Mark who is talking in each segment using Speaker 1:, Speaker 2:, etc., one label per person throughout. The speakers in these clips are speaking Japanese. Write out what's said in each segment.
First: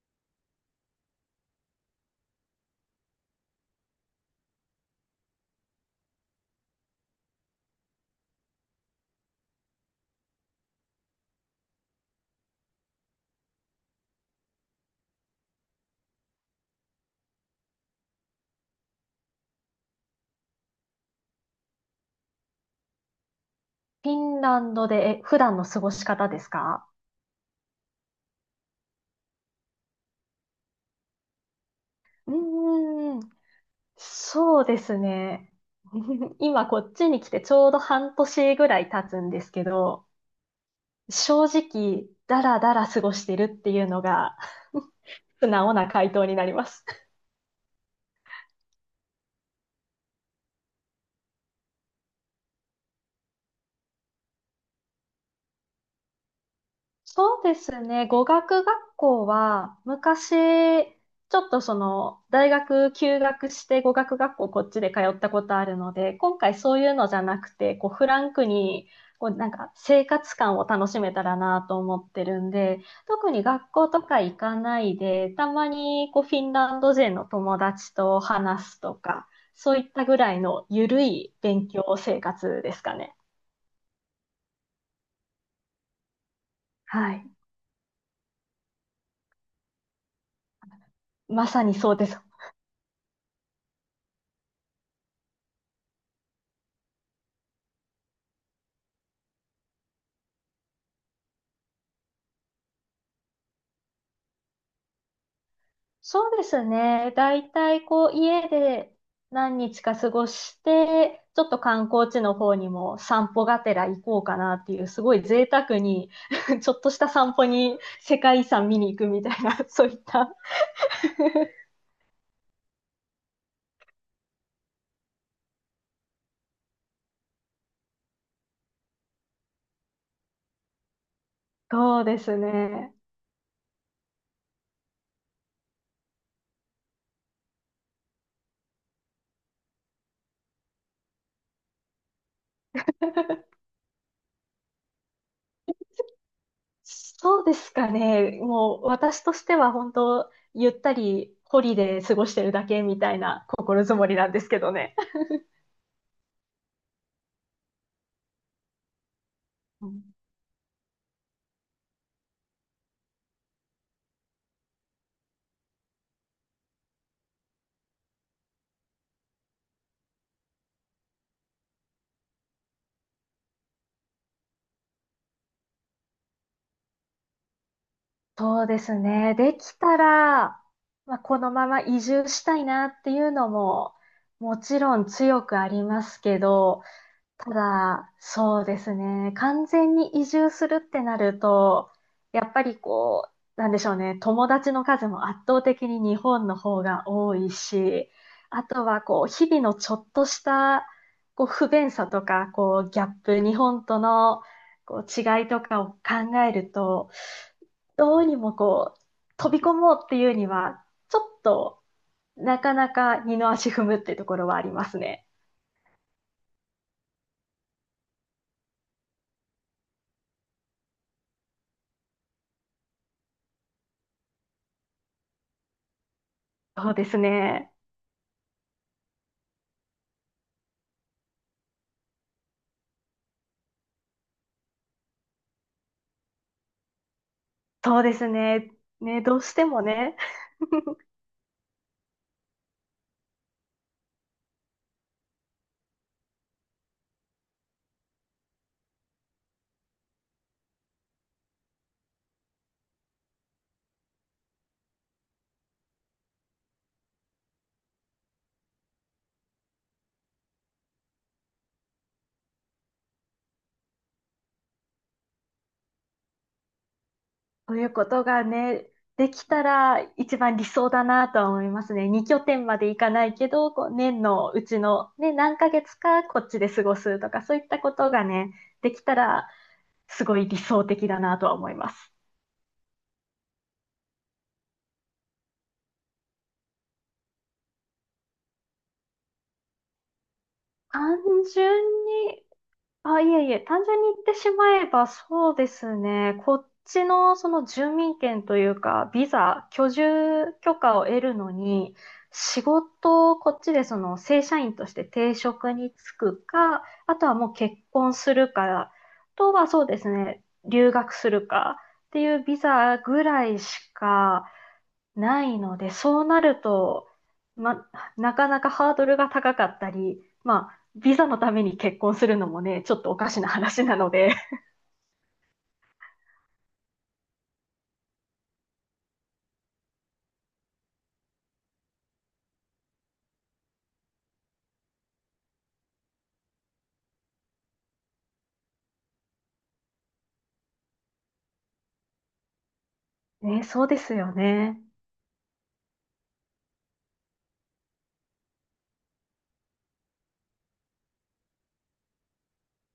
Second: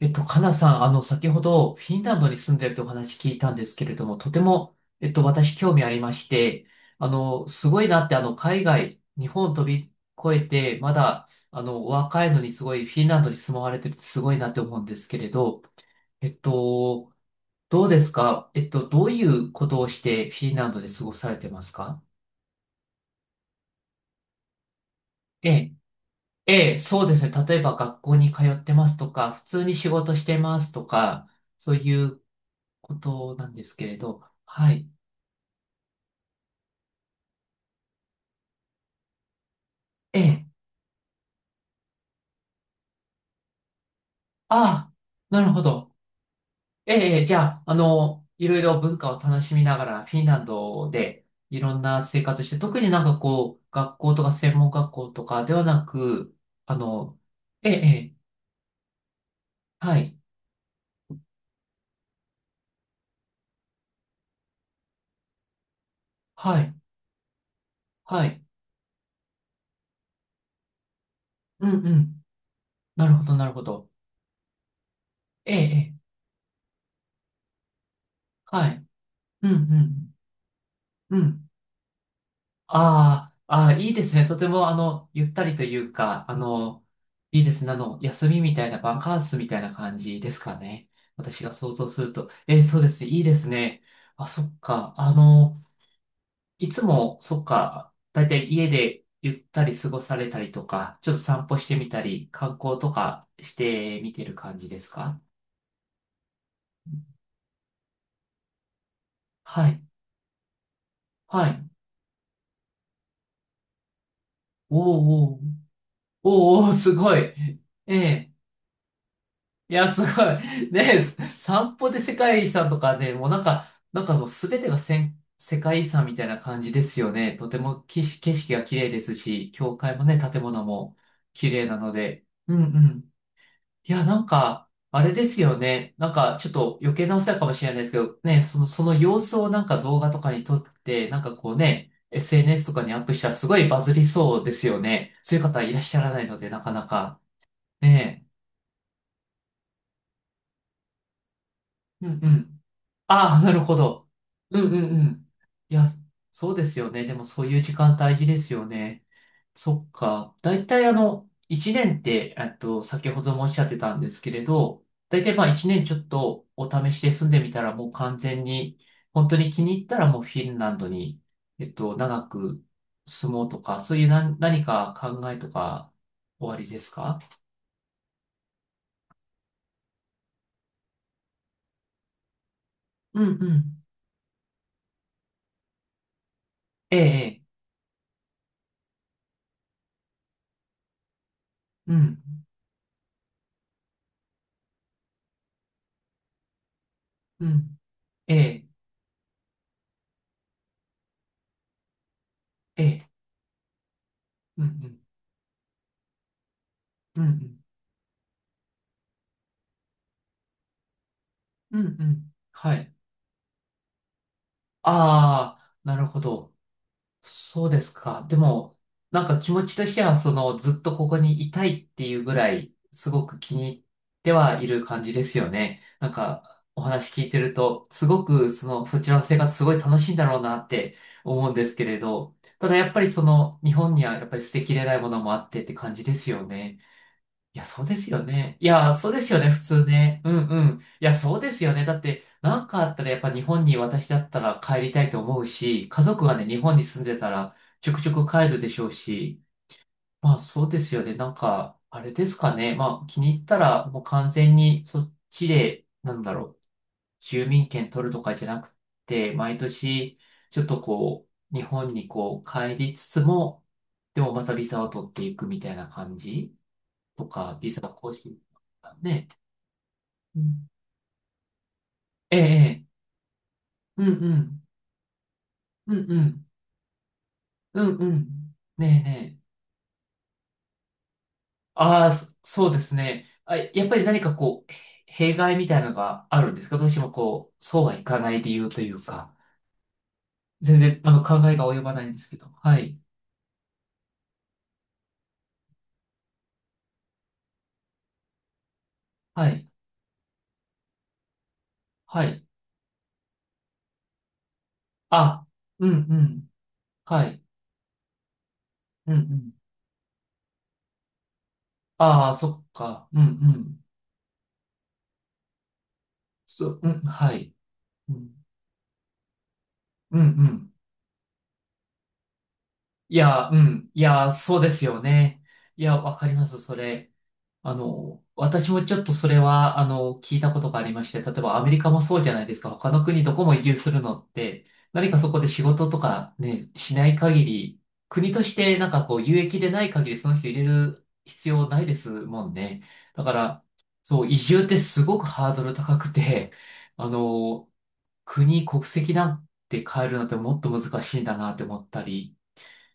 Speaker 1: かなさん、先ほどフィンランドに住んでるとお話聞いたんですけれども、とても、私興味ありまして、すごいなって、海外、日本飛び越えて、まだ、お若いのにすごいフィンランドに住まわれてるってすごいなって思うんですけれど、えっと、どうですか？どういうことをしてフィンランドで過ごされてますか
Speaker 2: フィンランドで、普
Speaker 1: え
Speaker 2: 段の
Speaker 1: え、
Speaker 2: 過ごし方です
Speaker 1: ええ、
Speaker 2: か？
Speaker 1: そうですね。例えば学校に通ってますとか、普通に仕事してますとか、そういう
Speaker 2: う
Speaker 1: こ
Speaker 2: ーん、
Speaker 1: となんですけれど、
Speaker 2: そう
Speaker 1: は
Speaker 2: で
Speaker 1: い。
Speaker 2: すね。今こっちに来てちょうど半年ぐらい経つんですけど、
Speaker 1: ええ、
Speaker 2: 正直、だらだら過ごしてるっていうのが
Speaker 1: ああ、な
Speaker 2: 素
Speaker 1: るほ
Speaker 2: 直な
Speaker 1: ど。
Speaker 2: 回答になります。
Speaker 1: ええ、ええ、じゃあ、いろいろ文化を楽しみながら、フィンランドでいろんな生活して、特になんかこう、学校とか専門学校とかではなく、あの、
Speaker 2: そうで
Speaker 1: ええ、
Speaker 2: すね。
Speaker 1: え
Speaker 2: 語
Speaker 1: え
Speaker 2: 学学校は、
Speaker 1: はい、
Speaker 2: 昔、ちょっとその、大学休学して語学学校こっちで通ったことあるので、今回
Speaker 1: はい、
Speaker 2: そういうのじゃなくて、こう、フラ
Speaker 1: は
Speaker 2: ン
Speaker 1: い、
Speaker 2: クに、こう、なんか、生活感を楽しめたらな
Speaker 1: うん、
Speaker 2: と
Speaker 1: う
Speaker 2: 思って
Speaker 1: ん、
Speaker 2: るんで、
Speaker 1: なるほ
Speaker 2: 特
Speaker 1: ど、
Speaker 2: に
Speaker 1: なるほ
Speaker 2: 学校
Speaker 1: ど。
Speaker 2: とか行かないで、た
Speaker 1: え
Speaker 2: ま
Speaker 1: え、ええ
Speaker 2: に、こう、フィンランド人の友達と
Speaker 1: は
Speaker 2: 話す
Speaker 1: い、
Speaker 2: とか、
Speaker 1: うん、う
Speaker 2: そういった
Speaker 1: ん、
Speaker 2: ぐらいの緩
Speaker 1: う
Speaker 2: い
Speaker 1: ん。
Speaker 2: 勉強生活ですかね。
Speaker 1: ああ、ああ、いいですね。とても、ゆったりというか、
Speaker 2: はい。
Speaker 1: いいですね。休みみたいな、バカンスみたいな感じですかね。私
Speaker 2: ま
Speaker 1: が
Speaker 2: さ
Speaker 1: 想
Speaker 2: に
Speaker 1: 像
Speaker 2: そう
Speaker 1: す
Speaker 2: で
Speaker 1: る
Speaker 2: す。
Speaker 1: と。そうですね。いいですね。あ、そっか。いつも、そっか。だいたい家でゆったり過ごされたりとか、ちょっと散歩してみたり、観光とかしてみてる感じですか
Speaker 2: そうですね。だいたいこう家で何
Speaker 1: は
Speaker 2: 日
Speaker 1: い。
Speaker 2: か過ごして、ちょ
Speaker 1: は
Speaker 2: っと
Speaker 1: い。
Speaker 2: 観光地の方にも散歩がてら行こうかなっていう、すごい
Speaker 1: おーおー、
Speaker 2: 贅沢に
Speaker 1: おー
Speaker 2: ち
Speaker 1: お
Speaker 2: ょ
Speaker 1: ー、
Speaker 2: っと
Speaker 1: す
Speaker 2: した
Speaker 1: ごい。
Speaker 2: 散歩に
Speaker 1: え
Speaker 2: 世
Speaker 1: え
Speaker 2: 界遺産見に行くみたいな、
Speaker 1: い
Speaker 2: そ
Speaker 1: や、
Speaker 2: ういっ
Speaker 1: すご
Speaker 2: た。
Speaker 1: い。ね、散歩で世界遺産とかね、もうなんか、なんかもうすべてが世界遺産みたいな感じですよね。とても景色が綺麗ですし、教会もね、建物も綺麗なの
Speaker 2: そうで
Speaker 1: で。
Speaker 2: す
Speaker 1: うんう
Speaker 2: ね。
Speaker 1: ん。いや、なんか、あれですよね。なんか、ちょっと余計なお世話かもしれないですけど、ね、その様子をなんか動画とかに撮って、なんかこうね、SNS とかにアップしたらすごいバズりそうですよね。そういう方いらっしゃらないので、なかなか。
Speaker 2: そうですか
Speaker 1: ね。
Speaker 2: ね。もう私としては本当、ゆったりホリで
Speaker 1: う
Speaker 2: 過
Speaker 1: ん
Speaker 2: ご
Speaker 1: う
Speaker 2: してる
Speaker 1: ん。
Speaker 2: だけみたい
Speaker 1: ああ、
Speaker 2: な
Speaker 1: なるほ
Speaker 2: 心づも
Speaker 1: ど。
Speaker 2: りなんです
Speaker 1: う
Speaker 2: け
Speaker 1: ん
Speaker 2: ど
Speaker 1: う
Speaker 2: ね。
Speaker 1: んうん。いや、そうですよね。でもそういう時間大事ですよね。そ
Speaker 2: う
Speaker 1: っ
Speaker 2: ん。
Speaker 1: か。大体一年って、先ほどもおっしゃってたんですけれど、大体まあ一年ちょっとお試しで住んでみたらもう完全に、本当に気に入ったらもうフィンランドに、長く住もうとか、そういう何か考えとか、おありですか
Speaker 2: そうですね。できたら、まあ、このまま移住したいなって
Speaker 1: う
Speaker 2: い
Speaker 1: ん
Speaker 2: うの
Speaker 1: うん。
Speaker 2: も、もちろん強くありますけど、
Speaker 1: ええ、ええ
Speaker 2: ただ、そうですね。完全に移住するってなると、
Speaker 1: うん、
Speaker 2: やっぱりこう、なんでしょうね。友達の数も圧倒的に日本の方が多
Speaker 1: う
Speaker 2: い
Speaker 1: ん、
Speaker 2: し、
Speaker 1: え
Speaker 2: あ
Speaker 1: え、
Speaker 2: とはこう、日々のちょっとした、こう、不便さとか、
Speaker 1: え
Speaker 2: こう、ギャ
Speaker 1: え、
Speaker 2: ップ、日本との、
Speaker 1: うん
Speaker 2: こう、違いとかを考えると、
Speaker 1: うん、うんうん。
Speaker 2: どうにもこう、飛び込もうっていうには、ちょっ
Speaker 1: う
Speaker 2: と、
Speaker 1: んうん。
Speaker 2: なか
Speaker 1: は
Speaker 2: な
Speaker 1: い。
Speaker 2: か二の足踏むっていうところはありますね。
Speaker 1: ああ、なるほど。そうですか。でも、なんか気持ちとしては、その、ずっとここにいたいっていうぐらい、すごく気に入ってはいる感じですよね。なんか、お
Speaker 2: そうで
Speaker 1: 話
Speaker 2: す
Speaker 1: 聞いてる
Speaker 2: ね。
Speaker 1: と、すごく、その、そちらの生活すごい楽しいんだろうなって思うんですけれど、ただやっぱりその、日本にはやっぱり捨てきれないものもあってって感じですよね。いや、そうで
Speaker 2: そう
Speaker 1: す
Speaker 2: で
Speaker 1: よ
Speaker 2: す
Speaker 1: ね。い
Speaker 2: ね。
Speaker 1: や、そうで
Speaker 2: ね、
Speaker 1: す
Speaker 2: ど
Speaker 1: よ
Speaker 2: う
Speaker 1: ね、
Speaker 2: し
Speaker 1: 普
Speaker 2: ても
Speaker 1: 通
Speaker 2: ね、
Speaker 1: ね。うんうん。いや、そうですよね。だって、なんかあったらやっぱ日本に私だったら帰りたいと思うし、家族がね、日本に住んでたらちょくちょく帰るでしょうし、まあそうですよね。なんか、あれですかね。まあ気に入ったらもう完全にそっちで、なんだろう、住民権取るとかじゃなくて、毎年、ちょっとこう、日本にこう帰りつつも、でもまたビザを取っていくみたいな感じとか、ビ
Speaker 2: そう
Speaker 1: ザ
Speaker 2: いうこ
Speaker 1: 更
Speaker 2: と
Speaker 1: 新
Speaker 2: が
Speaker 1: と
Speaker 2: ね、
Speaker 1: かね。
Speaker 2: できたら一
Speaker 1: う
Speaker 2: 番理
Speaker 1: ん
Speaker 2: 想だなとは思いますね。2
Speaker 1: え
Speaker 2: 拠点ま
Speaker 1: え、え
Speaker 2: で
Speaker 1: え
Speaker 2: 行かないけど、こう
Speaker 1: うんう
Speaker 2: 年の
Speaker 1: ん、
Speaker 2: うちの、ね、何ヶ
Speaker 1: う
Speaker 2: 月
Speaker 1: んう
Speaker 2: かこ
Speaker 1: ん、
Speaker 2: っちで過ごすとか、そういった
Speaker 1: う
Speaker 2: こ
Speaker 1: ん
Speaker 2: と
Speaker 1: う
Speaker 2: がね、
Speaker 1: ん。ね
Speaker 2: でき
Speaker 1: え
Speaker 2: た
Speaker 1: ねえ。
Speaker 2: らすごい理想的だなとは思いま
Speaker 1: あ
Speaker 2: す。
Speaker 1: あ、そうですね。あ、やっぱり何かこう、弊害みたいなのがあるんですか？どうしてもこう、そうはいかない理由というか、全然あ
Speaker 2: 単
Speaker 1: の考えが及
Speaker 2: 純
Speaker 1: ばないんですけ
Speaker 2: に
Speaker 1: ど。はい、
Speaker 2: あ、いえいえ、単純に言ってしまえばそうですね。こっちのその住民権というか、ビ
Speaker 1: は
Speaker 2: ザ、
Speaker 1: い、
Speaker 2: 居住許可を得るのに、
Speaker 1: はい。
Speaker 2: 仕事をこっちでその正社員として定
Speaker 1: あ、
Speaker 2: 職
Speaker 1: うん
Speaker 2: に
Speaker 1: う
Speaker 2: 就く
Speaker 1: ん、
Speaker 2: か、あ
Speaker 1: は
Speaker 2: とは
Speaker 1: い、
Speaker 2: もう結婚するか、あ
Speaker 1: うんうん。
Speaker 2: とはそうですね、留学するかって
Speaker 1: ああ、
Speaker 2: いう
Speaker 1: そ
Speaker 2: ビ
Speaker 1: っ
Speaker 2: ザ
Speaker 1: か、うん
Speaker 2: ぐら
Speaker 1: う
Speaker 2: い
Speaker 1: ん。
Speaker 2: しか、ないので、そうなる
Speaker 1: そう、うん、
Speaker 2: と、
Speaker 1: はい。
Speaker 2: ま、
Speaker 1: うん、
Speaker 2: なかなかハードルが高かった
Speaker 1: うん、
Speaker 2: り、
Speaker 1: う
Speaker 2: ま
Speaker 1: ん。
Speaker 2: あ、ビザのために結婚するのもね、ちょっと
Speaker 1: い
Speaker 2: おかし
Speaker 1: や、
Speaker 2: な
Speaker 1: う
Speaker 2: 話
Speaker 1: ん。
Speaker 2: な
Speaker 1: い
Speaker 2: ので。
Speaker 1: や、そう ですよね。いや、わかります、それ。私もちょっとそれは、聞いたことがありまして、例えばアメリカもそうじゃないですか。他の国どこも移住するのって、何かそこで仕事とかね、しない限り、国としてなんかこう、有益でない限りその人入れる必要ないですもんね。だか
Speaker 2: ね、
Speaker 1: ら、
Speaker 2: そうです
Speaker 1: そう、
Speaker 2: よ
Speaker 1: 移住って
Speaker 2: ね。
Speaker 1: すごくハードル高くて、あの、国籍なんて変えるのってもっと難しいんだなって思ったり、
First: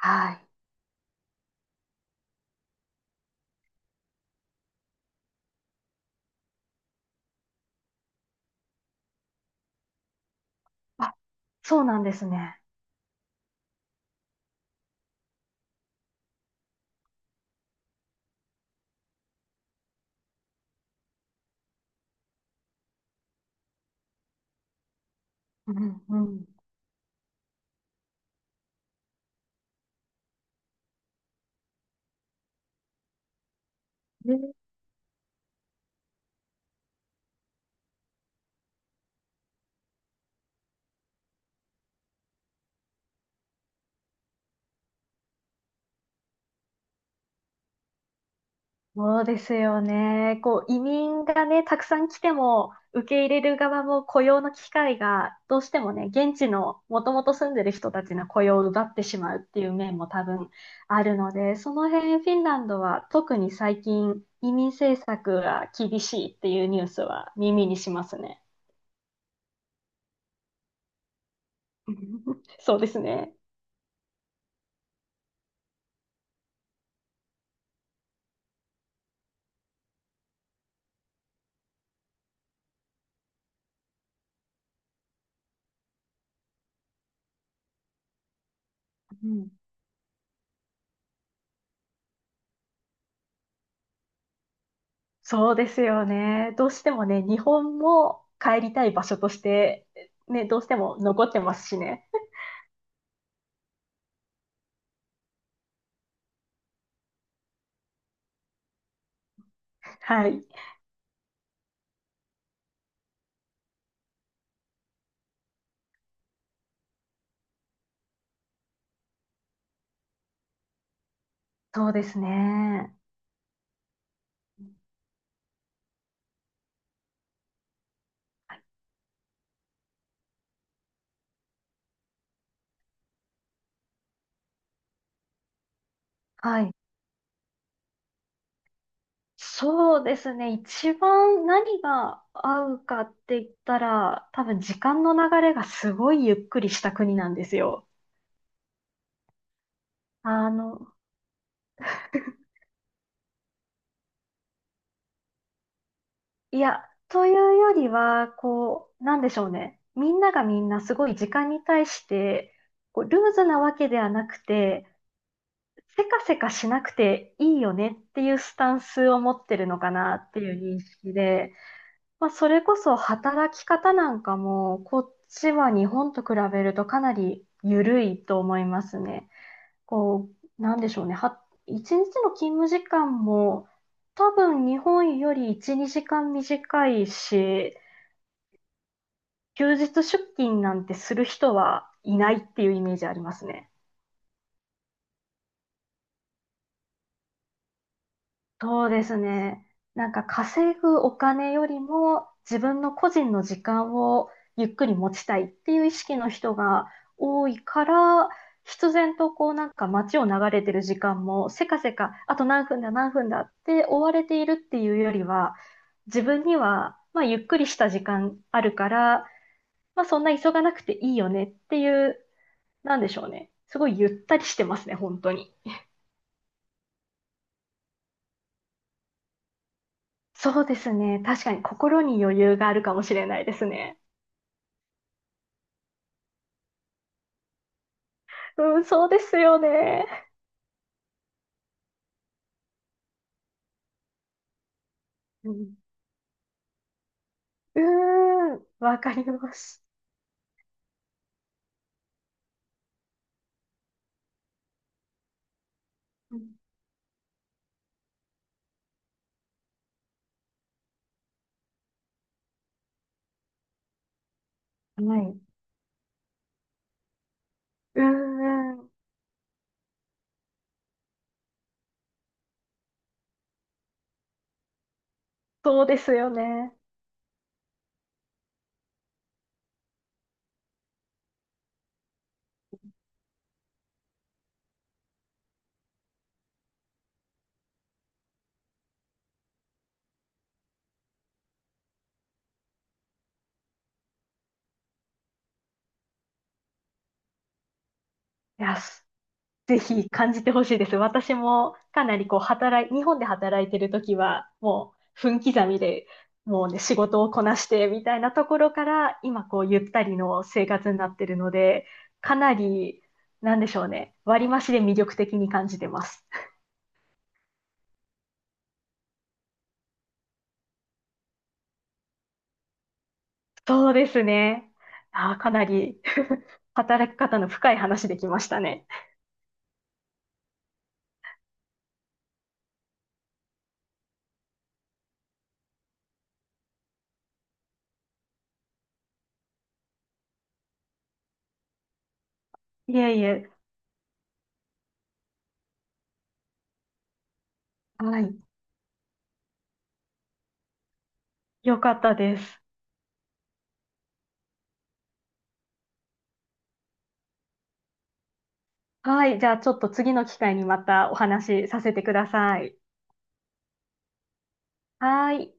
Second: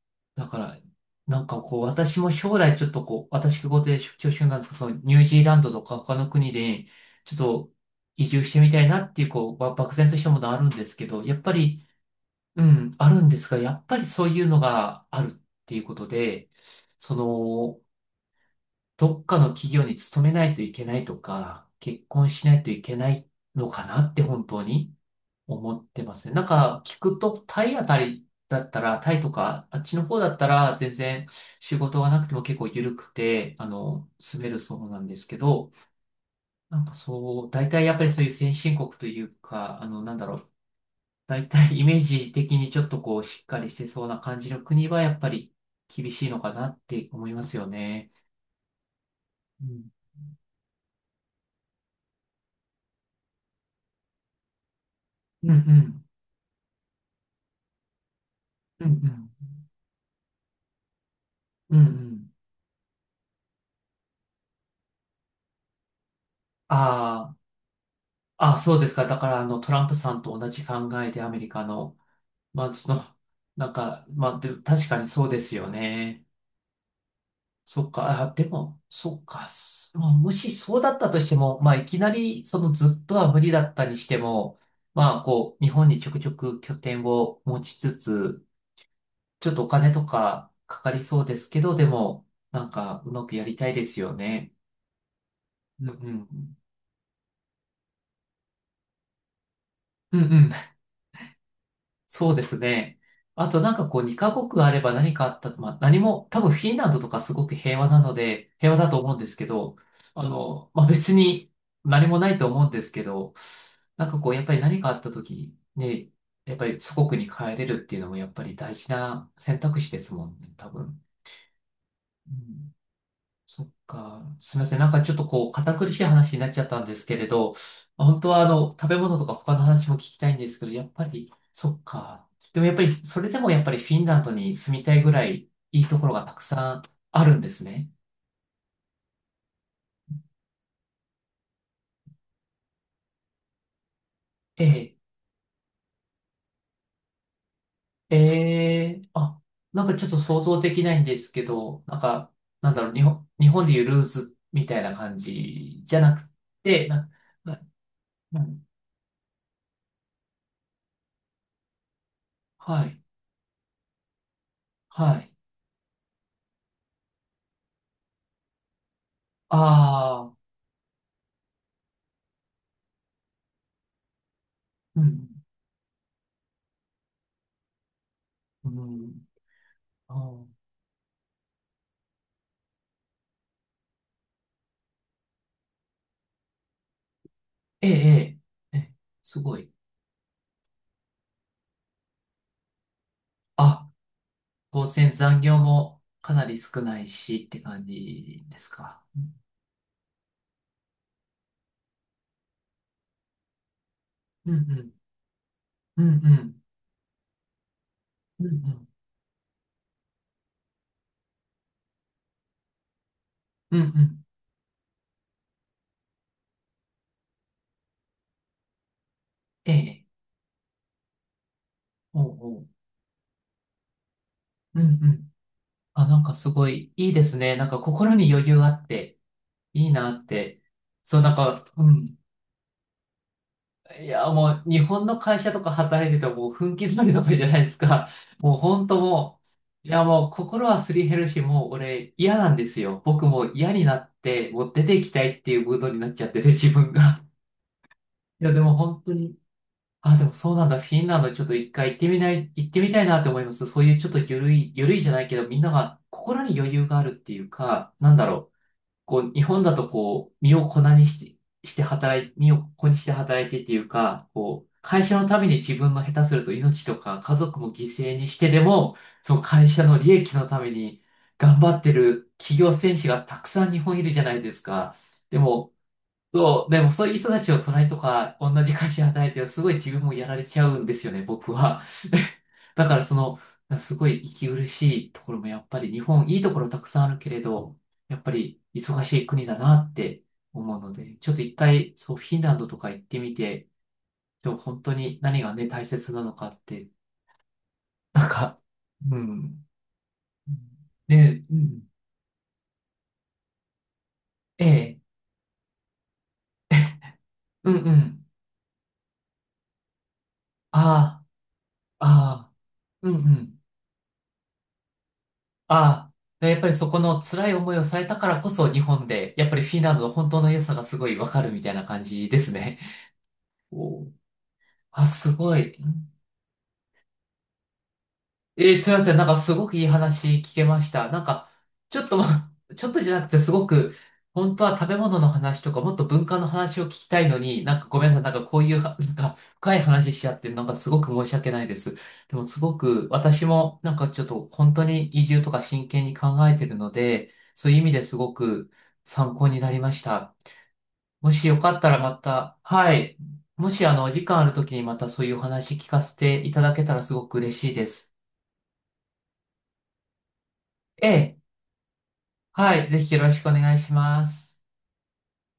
Speaker 2: は
Speaker 1: だ
Speaker 2: い。
Speaker 1: から、なんかこう、私も将来ちょっとこう、私事で出張中なんですけど、そのニュージーランドとか他の国で、ちょっと移住してみたいなっていう、こう、漠然としたものあるんですけ
Speaker 2: あ、
Speaker 1: ど、やっぱ
Speaker 2: そう
Speaker 1: り、
Speaker 2: なんですね。
Speaker 1: うん、あるんですが、やっぱりそういうのがあるっていうことで、その、どっかの企業に勤めないといけないとか、結婚しないといけないのかなって本当に。
Speaker 2: う
Speaker 1: 思っ
Speaker 2: ん
Speaker 1: てま
Speaker 2: う
Speaker 1: すね。な
Speaker 2: ん。
Speaker 1: んか聞くと、タイあたりだったら、タイとか、あっちの方だったら、全然仕事がなくても結構緩くて、住めるそうなんですけど、なんかそう、大体やっぱりそういう先進国というか、なんだろう、大体イメージ的にちょっとこう、しっかりしてそうな感じの国は、やっぱり厳しいのかなって思いますよね。
Speaker 2: そうです
Speaker 1: う
Speaker 2: よ
Speaker 1: ん、
Speaker 2: ね。こう、移民がね、たくさん来ても、受け入れる側も雇用の機会が、
Speaker 1: うん、う
Speaker 2: どうしても
Speaker 1: ん、
Speaker 2: ね、現地のもともと住んでる人たちの雇用を奪
Speaker 1: うん、う
Speaker 2: ってし
Speaker 1: ん、
Speaker 2: まうっていう面も多分あるので、そ
Speaker 1: うん。う
Speaker 2: の辺フィ
Speaker 1: ん
Speaker 2: ンランドは特に最近移民政策が厳しいっていう
Speaker 1: あ
Speaker 2: ニュースは
Speaker 1: ー
Speaker 2: 耳にしますね。
Speaker 1: あ、そうですか。だから、トランプさんと同じ考えで、アメリカの。まあ、
Speaker 2: そうで
Speaker 1: そ
Speaker 2: す
Speaker 1: の、
Speaker 2: ね。
Speaker 1: なんか、まあ、でも確かにそうですよね。そっか、あ、でも、そっか、まあ、もしそうだったとしても、まあ、いきなり、そのずっとは無理だったにしても、まあ、こう、日本にちょくちょく拠点を持ちつつ、
Speaker 2: う
Speaker 1: ち
Speaker 2: ん。
Speaker 1: ょっとお金とかかかりそうですけど、でも、なんか、うまくやりたいですよね。
Speaker 2: そうです
Speaker 1: うんう
Speaker 2: よ
Speaker 1: ん。
Speaker 2: ね。どうしてもね、日本も帰りたい場所として、
Speaker 1: うんう
Speaker 2: ね、
Speaker 1: ん
Speaker 2: どうしても残ってますしね。
Speaker 1: そうですね。あとなんかこう2カ国あれば何かあったと、まあ何も、多分フィンランドとかすごく平和なので、平和だと思うんですけど、
Speaker 2: はい。
Speaker 1: まあ別に何もないと思うんですけど、なんかこうやっぱり何かあった時にね、やっぱり祖国に帰れるっていうのもやっぱり大事な選択肢ですもんね、多分。
Speaker 2: そうです
Speaker 1: うん
Speaker 2: ね。
Speaker 1: そっか。すみません。なんかちょっとこう、堅苦しい話になっちゃったんですけれど、本当はあの、食べ物とか他の話も聞きたいんですけど、やっぱり、そっか。でもやっぱり、それでもやっぱりフィンランドに住みたいぐらいいいところがたく
Speaker 2: はい。
Speaker 1: さんあるんですね。
Speaker 2: そうですね。一番何が合うかって言ったら、多分
Speaker 1: え
Speaker 2: 時
Speaker 1: え、
Speaker 2: 間の流れがすごいゆっくりした国なんですよ。
Speaker 1: ええ、あ、なんかちょっと想
Speaker 2: あ
Speaker 1: 像でき
Speaker 2: の、
Speaker 1: ないんですけど、なんか、なんだろう、日本でいうルーズみたいな感じじゃなく
Speaker 2: いや、
Speaker 1: て、な、
Speaker 2: という
Speaker 1: な、
Speaker 2: よりは、
Speaker 1: な
Speaker 2: こう、なんでしょうね。みんながみんなすごい時間に対して、
Speaker 1: はい、
Speaker 2: こう、ルーズなわけではなくて、
Speaker 1: はい。
Speaker 2: せかせかしなくていいよねっていうスタンスを持ってるのかなっ
Speaker 1: ああ、
Speaker 2: ていう認識で、まあ、それこそ働き方なんかも、こ
Speaker 1: う
Speaker 2: っ
Speaker 1: ん、
Speaker 2: ちは日本と比べるとかなり緩いと思い
Speaker 1: う
Speaker 2: ます
Speaker 1: ん。
Speaker 2: ね。
Speaker 1: あ
Speaker 2: こ
Speaker 1: ー、
Speaker 2: う、なんでしょうね。一日の勤務時間も多分日本より1、2時間短いし、
Speaker 1: ええ、ええ、ええ、すごい。
Speaker 2: 休日出勤なんてする人はいないっていうイメージありますね。
Speaker 1: あ、当然残業もかなり少ないしって感じです
Speaker 2: そう
Speaker 1: か？
Speaker 2: ですね。なんか稼ぐお金よりも自分の個人の時間を
Speaker 1: うんう
Speaker 2: ゆっく
Speaker 1: ん、
Speaker 2: り持ちたいっていう意
Speaker 1: うんう
Speaker 2: 識の
Speaker 1: ん、
Speaker 2: 人が多いから、
Speaker 1: うんうん、
Speaker 2: 必然とこうなんか街を流れてる時間もせかせか、あと何分だ何分だっ
Speaker 1: うんう
Speaker 2: て追わ
Speaker 1: ん、
Speaker 2: れているっていうよりは、自分にはまあゆっくりした時間あるから、
Speaker 1: え
Speaker 2: まあ
Speaker 1: え、
Speaker 2: そんな急がなくていいよねっていう、
Speaker 1: おうおう、
Speaker 2: なんでしょうね。すごいゆったりしてま
Speaker 1: うん
Speaker 2: すね、
Speaker 1: う
Speaker 2: 本当
Speaker 1: ん。
Speaker 2: に。
Speaker 1: あ、なんかすごいいいですね。なんか心に余裕あっていいなって。
Speaker 2: そうです
Speaker 1: そう、
Speaker 2: ね。
Speaker 1: なん
Speaker 2: 確かに
Speaker 1: か、う
Speaker 2: 心
Speaker 1: ん、
Speaker 2: に余裕があるかもしれないですね。
Speaker 1: いや、もう日本の会社とか働いてたらもう分刻みとかじゃないですか。もう
Speaker 2: うん、
Speaker 1: 本当
Speaker 2: そうです
Speaker 1: も
Speaker 2: よ
Speaker 1: う、いや
Speaker 2: ね。
Speaker 1: もう心はすり減るし、もう俺嫌なんですよ。僕もう嫌になって、もう出ていきたいっ
Speaker 2: う
Speaker 1: ていう
Speaker 2: ん。
Speaker 1: ムードになっちゃってて、自分が。
Speaker 2: う
Speaker 1: いや、
Speaker 2: ー
Speaker 1: で
Speaker 2: ん、
Speaker 1: も
Speaker 2: わ
Speaker 1: 本当
Speaker 2: かり
Speaker 1: に、
Speaker 2: ます。
Speaker 1: あ、でもそうなんだ。フィンランドちょっと一回行ってみない、行ってみたいなって思います。そういうちょっと緩いじゃないけど、みんなが
Speaker 2: う
Speaker 1: 心に
Speaker 2: ん。
Speaker 1: 余裕があるっていうか、なんだろう。こう、日本だとこう、身を粉にして働いてっていうか、こう、会
Speaker 2: は
Speaker 1: 社のた
Speaker 2: い。
Speaker 1: めに自分の下手すると命とか家族も犠
Speaker 2: うー
Speaker 1: 牲にしてで
Speaker 2: ん、
Speaker 1: も、その会社の利益のために頑張ってる企業戦士がたくさん日本いるじゃないですか。でも、
Speaker 2: そうですよ
Speaker 1: そう、
Speaker 2: ね。
Speaker 1: でもそういう人たちを隣とか同じ会社で働いてるとすごい自分もやられちゃうんですよね、僕は。だからその、すごい息苦しいところもやっぱり日本いいところたくさんあるけれど、やっぱり忙しい国だなって思うので、ちょっと一回そうフィンランドとか行ってみて、本当に何がね大切なのかって、なんか、
Speaker 2: いや、す
Speaker 1: うん。
Speaker 2: ぜひ感じてほしいです。私
Speaker 1: ね、う
Speaker 2: も
Speaker 1: ん、
Speaker 2: かなりこう働い、日本で働いてるときは、
Speaker 1: え
Speaker 2: も
Speaker 1: え、
Speaker 2: う分刻みで、もうね、仕事をこなし
Speaker 1: うん
Speaker 2: て
Speaker 1: う
Speaker 2: みたい
Speaker 1: ん、
Speaker 2: なところから、今こうゆったりの生
Speaker 1: あ
Speaker 2: 活になってるので、
Speaker 1: あ、
Speaker 2: か
Speaker 1: あ
Speaker 2: な
Speaker 1: あ、
Speaker 2: り、
Speaker 1: うんう
Speaker 2: なん
Speaker 1: ん。
Speaker 2: でしょうね、割増で魅力的に感じてま
Speaker 1: あ
Speaker 2: す。
Speaker 1: あ、やっぱりそこの辛い思いをされたからこそ日本で、やっぱりフィンランドの本当の良さがすごいわかるみたいな感じですね。
Speaker 2: そう
Speaker 1: お
Speaker 2: で
Speaker 1: ー、
Speaker 2: すね。
Speaker 1: あ、す
Speaker 2: あー、か
Speaker 1: ご
Speaker 2: な
Speaker 1: い。
Speaker 2: り 働き方の深い話できました
Speaker 1: えー、
Speaker 2: ね。
Speaker 1: すいません。なんかすごくいい話聞けました。なんか、ちょっとま、ちょっとじゃなくてすごく、本当は食べ物の話とかもっと文化の話を聞きたいのに、なんかごめんなさい。なんかこういうは、なんか深い話しちゃって、なんかすごく申し訳ないです。でもすご
Speaker 2: い
Speaker 1: く
Speaker 2: えい
Speaker 1: 私
Speaker 2: え、
Speaker 1: もなんかちょっと本当に移住とか真剣に考えてるので、そういう意味です
Speaker 2: は
Speaker 1: ご
Speaker 2: い。
Speaker 1: く参考になりました。もしよか
Speaker 2: よ
Speaker 1: った
Speaker 2: か
Speaker 1: ら
Speaker 2: っ
Speaker 1: ま
Speaker 2: たで
Speaker 1: た、
Speaker 2: す。
Speaker 1: はい。もしあの、お時間ある時にまたそういうお話聞かせていただけたらすごく嬉しいです。
Speaker 2: はい。じゃあちょっと次の機会にま
Speaker 1: え
Speaker 2: たお
Speaker 1: え。
Speaker 2: 話しさせてくださ
Speaker 1: は
Speaker 2: い。
Speaker 1: い、ぜひよろしくお願いします。
Speaker 2: はい。